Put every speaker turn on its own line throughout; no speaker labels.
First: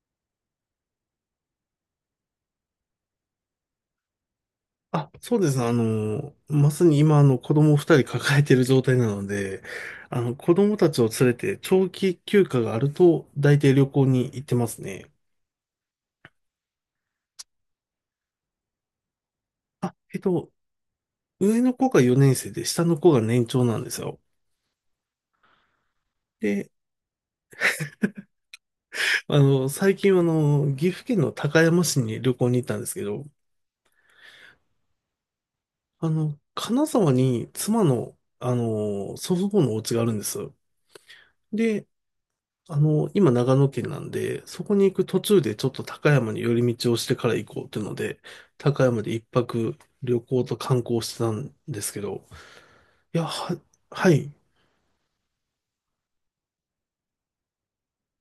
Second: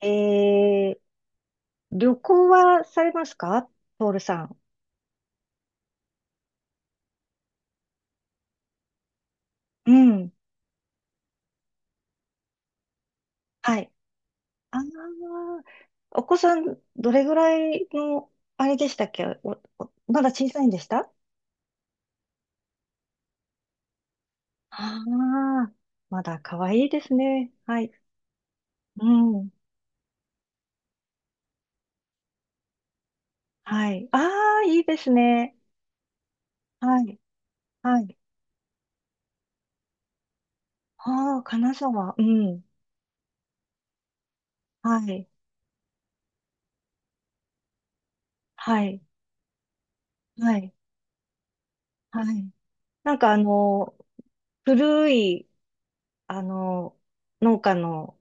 えー、旅行はされますか？ポールさん。
そうです。まさに今、子供二人抱えている状態なので、
うん。
子供たちを連れて長期休暇があると、大体
は
旅
い。
行に行ってま
あ
すね。
あ、お子さん、どれぐらいの、あれでしたっけ？
あ、え
ま
っ
だ小
と、
さいんでした？
上の子が4年生で、下の子が年長なんですよ。
ああー、まだ可
で、
愛いですね。はい。う
あ
ん。
の、最近、岐阜県の高山市に旅行に行ったんですけど、
はい。ああ、いいですね。
金
は
沢
い。
に妻
はい。
の、祖父母のお家があるんです。
ああ、金
で、
沢。うん。
あの、今長野県なんで、そこに行
は
く途
い。
中でちょっと高山に寄り道をしてから行こうっていうので、
は
高
い。
山で一泊旅行と
はい。
観光してたんですけ
は
ど、
い。なん
いや、
か
は、はい。
古い、あの、農家の、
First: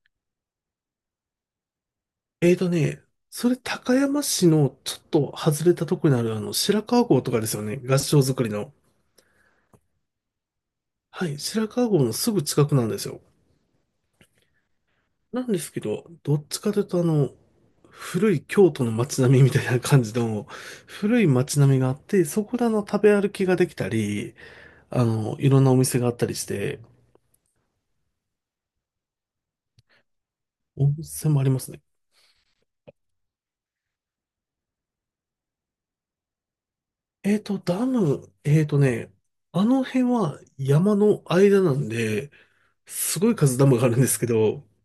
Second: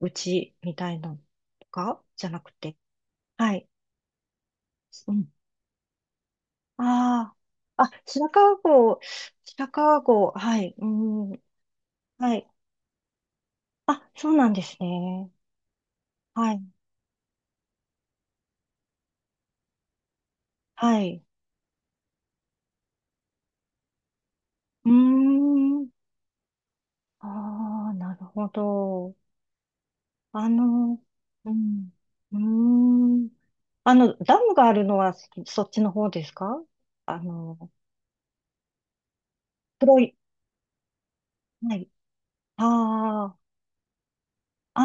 うちみたいなのとかじゃなく
えーと
て。
ね、そ
は
れ
い。
高山市のちょっ
うん。
と外れたとこにあるあの白川郷と
あ
かですよね。
あ。あ、
合掌
白
造り
川
の。
郷、白川郷、はい。う
は
ん。
い。白川郷のす
は
ぐ
い。
近くなんですよ。
あ、そうなんですね。
なんですけど、どっ
は
ち
い。
かというとあの、古い京都の街並みみたいな感じの、
はい。
古い街並みがあって、そこであの食べ歩きができたり、
うー
いろんなお
ん。
店があったりして、
ああ、なるほど。あ
温
の、
泉もあ
う
りますね。
ん。うーん。ダムがあるのはそっちの方ですか？あ
えっ
の、
と、ダム、えっとね、あの
黒
辺
い。
は山の間な
はい。
んで、すごい
あ
数ダムがあるんですけど、
あ、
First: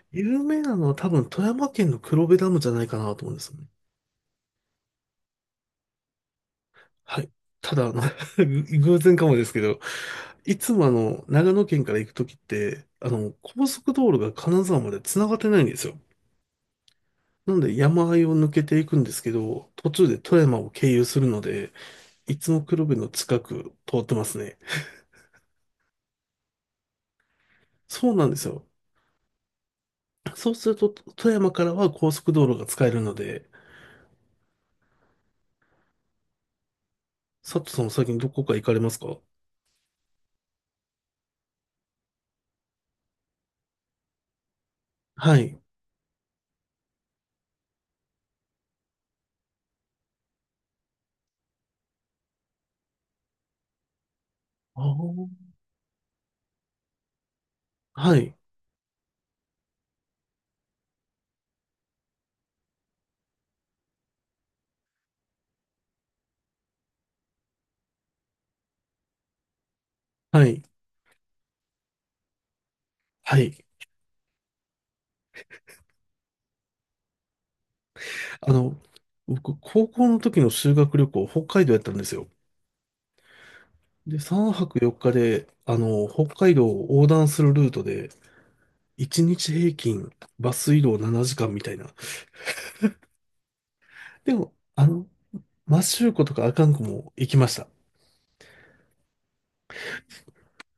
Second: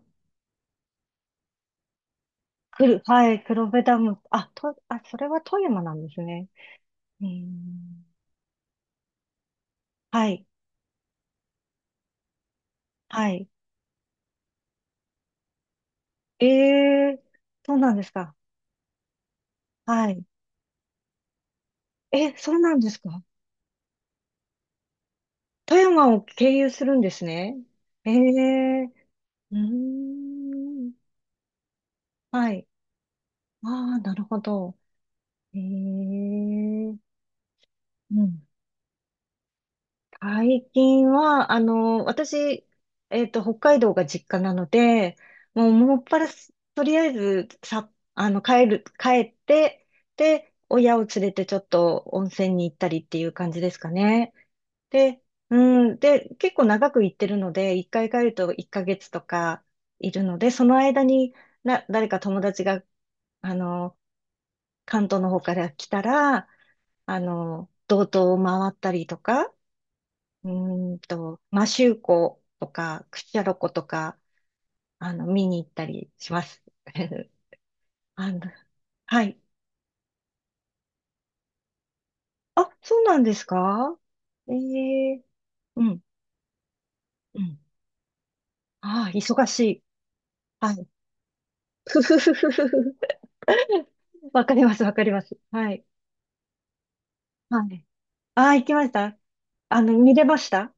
ああ。
有名なのは多分富山県の黒部ダムじゃないかなと
は
思うんで
い、
すよ
黒
ね。
部ダム。それは富山なんですね。
は
うー
い。ただ、あの
ん。
偶然かもですけど、
はい、
いつもあの、長野県から行くときって、
はい。
高速道路が金沢まで繋がってないんですよ。
ええ、
なん
そ
で
うなんで
山
す
あい
か？
を抜けていくんですけど、途中
は
で
い。
富山を経由するので、
え、
いつ
そう
も
なん
黒
で
部
す
の
か？
近く通ってますね。
富山を経由するんですね。え
そうなんですよ。
え、うー
そうすると、
ん。
富山からは高速道
は
路が
い。
使えるので、
ああ、なるほど。ええ、
佐藤さんも先に
う
ど
ん。
こか行かれますか？
最近は、私、北海道が実家なので、
はい。
もう、もっぱらす、とりあえず、さ、帰って、で、親を連れてちょっと温泉に行ったりっていう感じですかね。
あ
で、
ー、
うん、で、結構長く行ってるので、一回
は
帰る
い。
と1ヶ月とかいるので、その間に、誰か友達が、あの、関東の方から来たら、道東を回ったりとか、
は
う
い。
マシュ周コとか、クシ
は
ャロ
い。
コとか、見に行ったりします。あの、
あの、
はい。
僕、高校の時の修学旅行、北海道やったんですよ。
あ、そうなんですか？
で、3
え
泊4日
え、
で、
うん、
北海道を横断
う
する
ん。
ルートで、
ああ、
1
忙
日
し
平
い。
均、バ
は
ス移
い。
動7時間みたいな。
ふふふふふふ。
で
わ
も、
かります、
あ
わか
の、
ります。は
摩
い。
周湖とか阿寒湖も行きまし
は
た。
い。ああ、行きました。見れました？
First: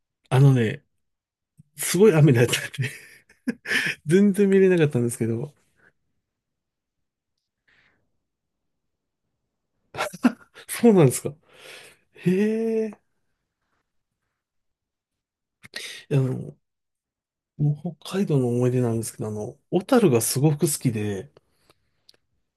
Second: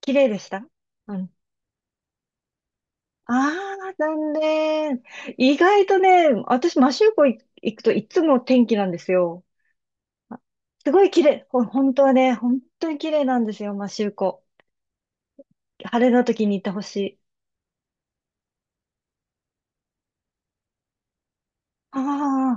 綺麗で
あ
し
の
た？
ね、
うん。
すごい雨だったんで
ああ、残
全然見れなかった
念。
んですけど、
意外とね、私、マシューコ行くといつも天気なんですよ。あ、
そ
す
う
ご
なん
い
で
綺
すか？
麗。本当はね、本
へ
当
え。
に綺麗なんですよ、摩周湖。晴れ
いや
の時に行ってほしい。
もう北海道の思い出なんですけど、小樽がすごく好きで、
あ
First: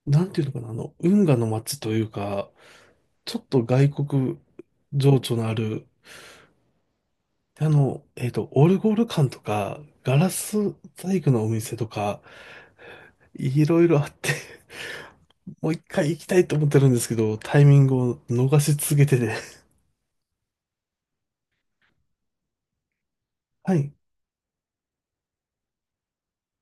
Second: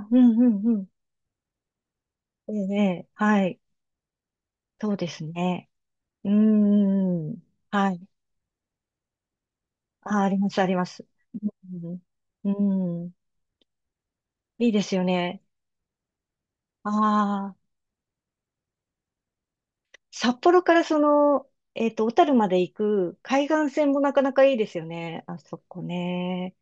あ、う
なん
ん
てい
う
うのか
ん
な、
うん。
運河の街というか、
ええ、ね、
ちょ
は
っ
い。
と外国
そうで
情
す
緒のあ
ね。
る、
うーん。はい。
オルゴール館とか、ガ
あー、あ
ラ
ります、あり
ス
ます。
細工のお
う
店と
ん。
か、
うん。
いろいろあって、
いいですよね。
もう一回行きたいと思ってるんですけど、
あ
タイ
あ、
ミングを逃し続けてて。
札幌からその、小樽まで行く海岸
は
線
い。
もなかなかいいですよね。あそこね。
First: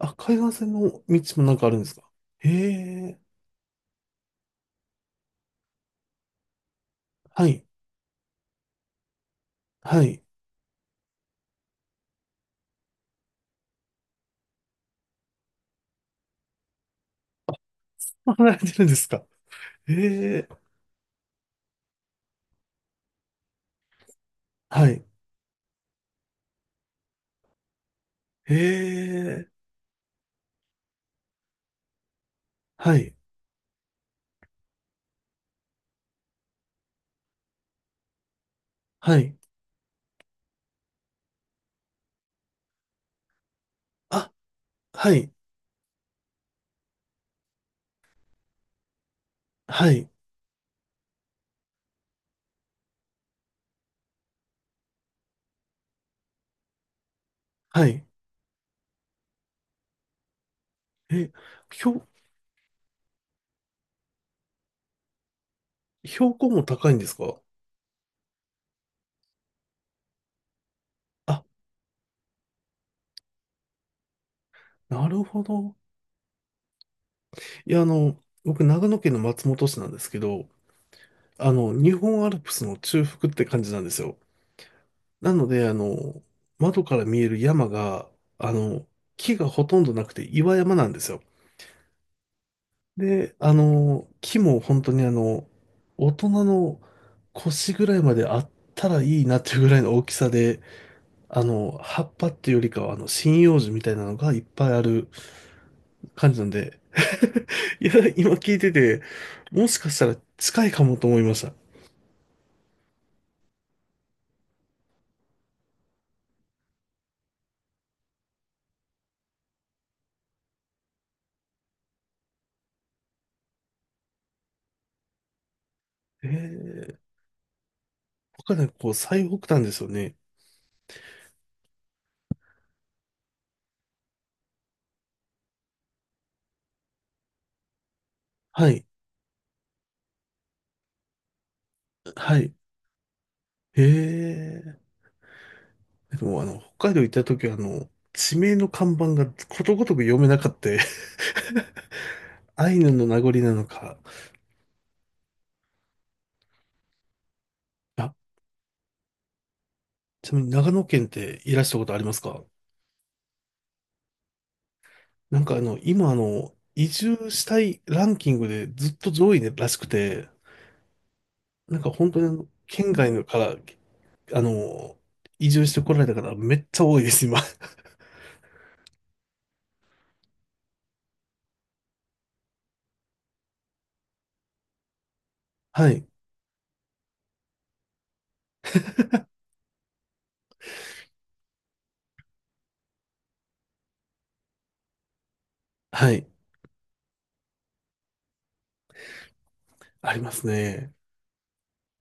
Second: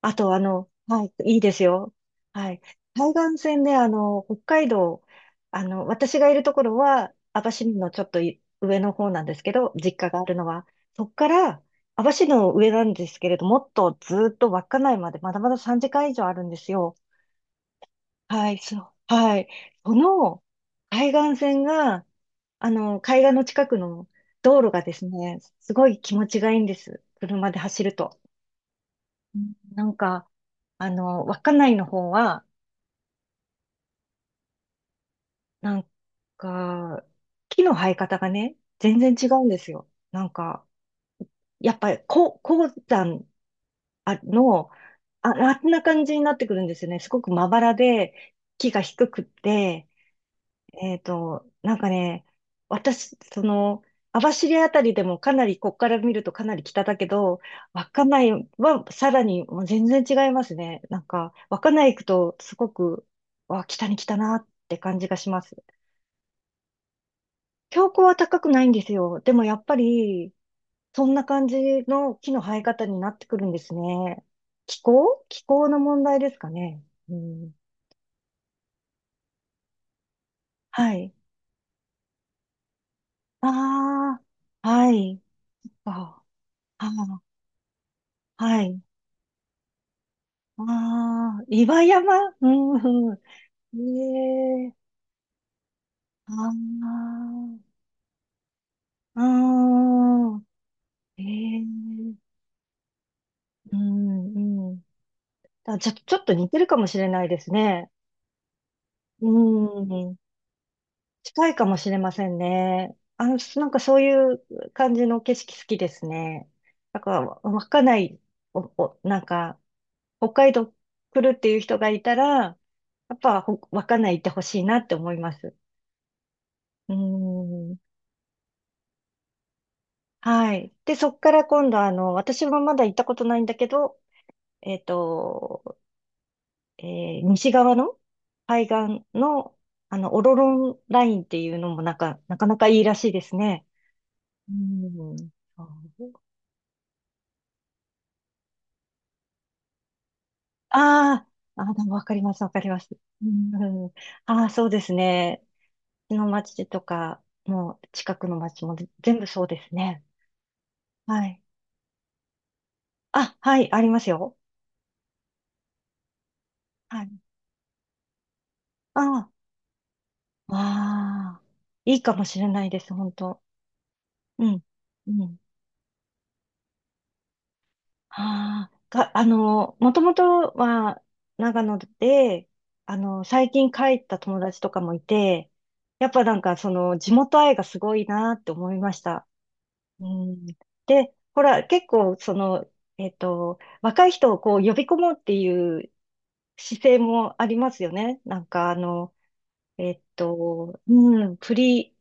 あと、
海岸線
は
の
い、
道
いい
も
で
なん
す
かあるんで
よ。
すか？
は
へ
い。海
え。
岸線で、北海道、私がいるところは、網
は
走
い。
のちょっとい上の方なんですけど、実
は
家があ
い。
るのは、そこから、網走の上なんですけれど、もっとずーっと稚内まで、まだまだ3時間以上あるんですよ。は
離
い、
れて
そ
るん
う、
ですか？
はい。その
ええ、
海岸線が、海岸の近くの道路が
は
で
い。
すね、すごい気持ちがいいんです。車で走ると。う
え
ん、
え、
なんか、稚内の方は、
はい。
なんか、木の生え方がね、全然
は
違
い。
うんですよ。なんか、やっぱり、こう、鉱山、あ
あ、
の、
はい。
あんな感じになってくるんですよね。すごくまばらで、木が低くって、
はい。
なんかね、私、網走あたりでもかなり、こっから見るとかなり北だけど、
は
稚
い。
内はさらにもう全然違いますね。なん
え、
か、稚内行
標、
くとすごく、わ、北に来たなって感じがします。
標高も高いんですか？
標高は高くないんですよ。でもやっぱり、そんな
あ、
感じの木の生え方になってくるんですね。気
なる
候気
ほ
候
ど。
の問題ですかね。うん、
いや、あの、僕、長野県の松本市なんですけど、
はい。
日本アルプスの中腹って
あ
感じなんですよ。
あ、はい。
なので、
あ、
窓
あ
から見
ー、
える山が、あ
はい。
の、木がほとんどなくて岩
あ
山なんですよ。
あ、岩山。うんう
で、あの、木も
ん。ええ、
本当にあの、大人の
あ
腰ぐらいまであったら
あ、
いいなっていうぐらいの大きさ
ああ、
で、
え
葉っ
え、
ぱっていうよりかは、針葉樹
う
みたいなのがいっ
ん、
ぱ
う
いあ
ん。
る
あ、ちょ、ちょっ
感
と
じな
似
ん
てるか
で、
もしれないです
い
ね。
や、今聞いてて、
う
もしかした
ん、
ら近いかもと思いまし
近
た。
いかもしれませんね。なんかそういう感じの景色好きですね。なんか、稚内、なんか、北海道来るっていう人がいたら、やっぱ、稚内行ってほしいなって思います。
え
う
ー、
ん。
他ね、こう、最北端ですよね。
はい。で、そっから今度、私もまだ行ったことないんだけど、えっと、え西側の海
はい、
岸の、オロロンラインっていうのもなんか、な
は
か
い。
なかいいらしいですね。
え
うん。そう、
ー、でもあの、北海道行った時は、地名の看板がことごとく読めなかった。
ああ、あー、でもわかります、わ かり
アイ
ま
ヌ
す。
の名
う
残なの
ん、
か、
ああ、そうですね。うちの町とか、もう近く
あ、
の町も全部そうですね。
ちなみに長野県っ
はい。
ていらしたことありますか？
あ、はい、ありますよ。
なんかあの、今あの、移
はい。
住したいランキングでずっと
あ
上位らしくて、
あ、わあ、
なんか
いい
本
か
当
も
にあ
し
の
れないで
県
す、本
外のか
当。
ら、あ
うん。
の、
うん。
移住してこられた方めっちゃ多いです、今。
ああ、が、あの、もともとは長野で、最近帰った友達とかもいて、
はい。
やっぱなんかその地元愛がすごいなって思いました。うん。で、ほら、結構若い人をこう呼び込もうっていう
はい。
姿勢もありますよね。
ありますね。
うん、フリ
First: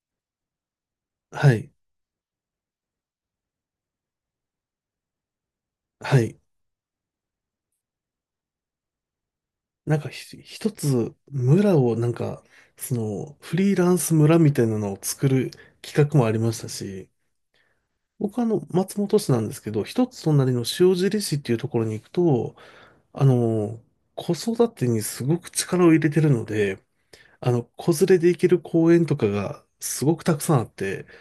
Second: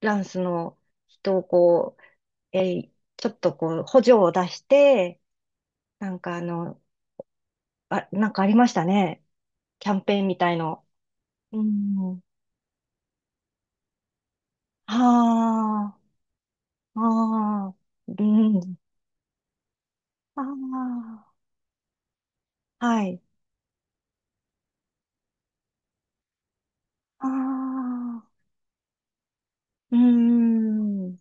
ーランスの人を
はい。
こう、ちょっとこう補助を出して、な
は
んか
い。
あの、なんかありましたね。キャ
なん
ン
か
ペーンみ
ひ
たい
一
の。
つ
う
村をなん
ん。
か、その、フリーランス村みたいなのを作る
あ
企画もありました
あ、
し、
ああ、う
僕はあの、
ん。
松本市なんですけど、一つ隣の塩
あ
尻市っていうところに行くと、
あ、はい。
あの、子育てにすごく力を入れてるので、
あ
子連れ
あ、
で行ける公園とかが
うー
すごくたくさんあって、
ん。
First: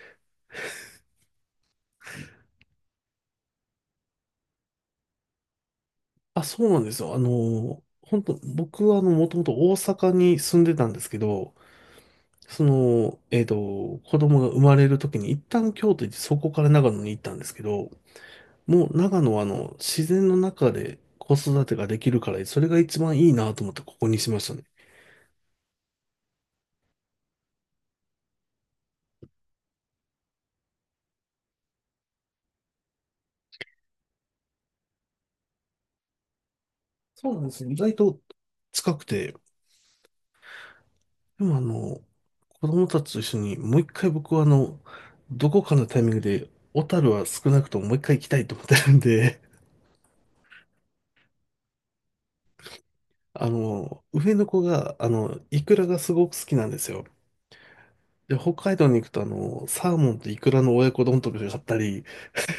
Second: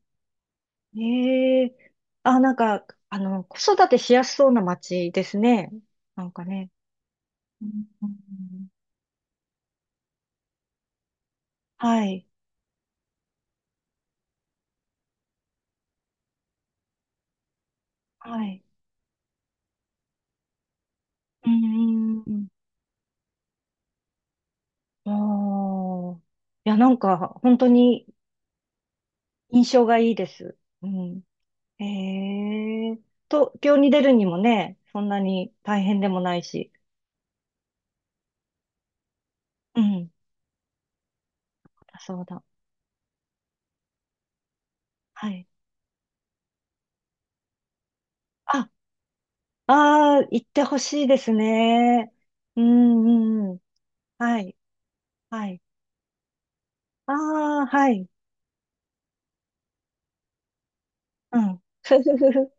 ええ、あ、なんか、子育てしやすそうな街ですね。なん
あ、
か
そ
ね。
うなんですよ。あ
うん
の、
う
本当
ん、
僕はあの、もともと大阪に住んでたんですけど、
はい、
子供が生まれる時に一旦京都行って、そこから長野に行ったんですけど、
はい。
もう長野はあの、自然の中で子
う
育てができ
ー
るから、
ん。
それが一番いいなと思ってここにしましたね。
ああ。いや、なんか、本当に印象がいいです。うん。ええ、東京に出るにもね、そんなに大変でもないし。
そうなんですよ。意外と近くて、
うん。
でもあ
あ、
の、
そうだ。
子供たちと一緒にもう一回僕はあの、
はい。
どこかのタイミングで、小樽は少なくとももう一回行きたいと思っ
あ、
てるんで、
ああ、行ってほしいですね。う
あ
ん、うん。
の、上
は
の
い、
子が、
はい。
イクラがすごく好きなんですよ。
ああ、はい。
で、北海道に行くとあの、サーモンとイクラの親子丼と
う
か買っ
ん。
たり、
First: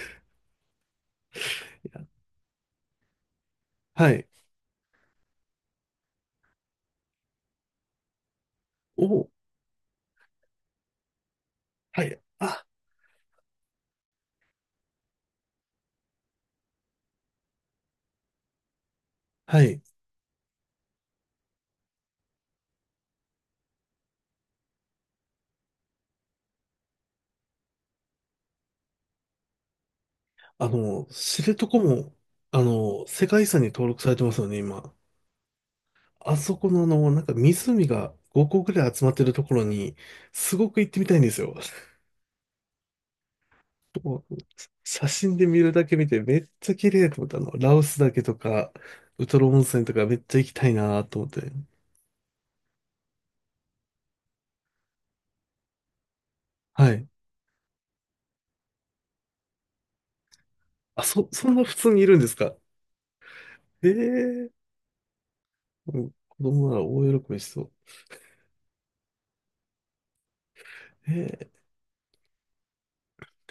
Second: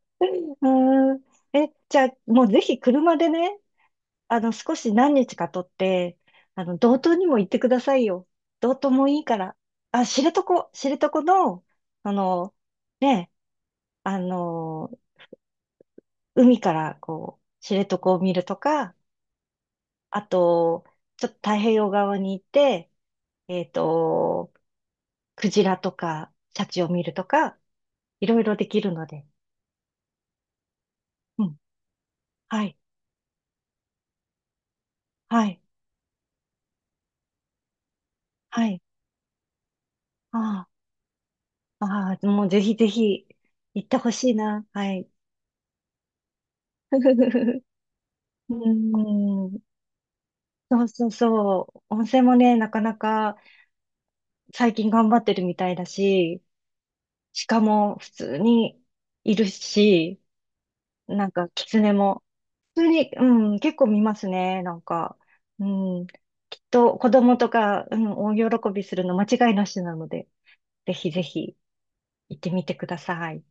うん。え、じゃあ、もうぜひ車でね、
はい。
少し何日か取って、道東にも行ってくださいよ。道東もいい
お、
から。あ、知床、知床の、
は
あ
い。
の、
あ、
ね、あの、海からこう、知床を見るとか、
はい。
あと、ちょっと太平洋側に行って、えっと、クジラとか、シャチを見るとか、いろいろできるので。
知
うん。
床も、
はい。
世界遺産に登録されてますよね、今。
はい。
あそこのあの、なんか湖が5個
は
ぐ
い。
らい集まってるところに、す
あ
ごく行ってみたいんですよ。
あ、ああ、もうぜひぜひ行ってほ
も
しい
う
な。は
写
い。
真で見るだけ見てめっちゃ綺麗と思ったあの。ラオスだけと
う
か、ウト
ー
ロ
ん。
温泉とかめっちゃ行きたい
そう
な
そう
と思って。
そう。温泉もね、なかなか最近頑張ってるみたいだし、
はい。
鹿も普通にいるし、なん
そ
か
んな普
狐
通にいるん
も
ですか？
普通に、うん、結構
ええ
見ますね。
ー、
なんか、う
う
ん、
ん子
きっ
供なら
と子
大喜
供
びし
と
そう。
か、うん、大喜びするの間違いなしなので、ぜひぜ
え
ひ
え
行ってみてください。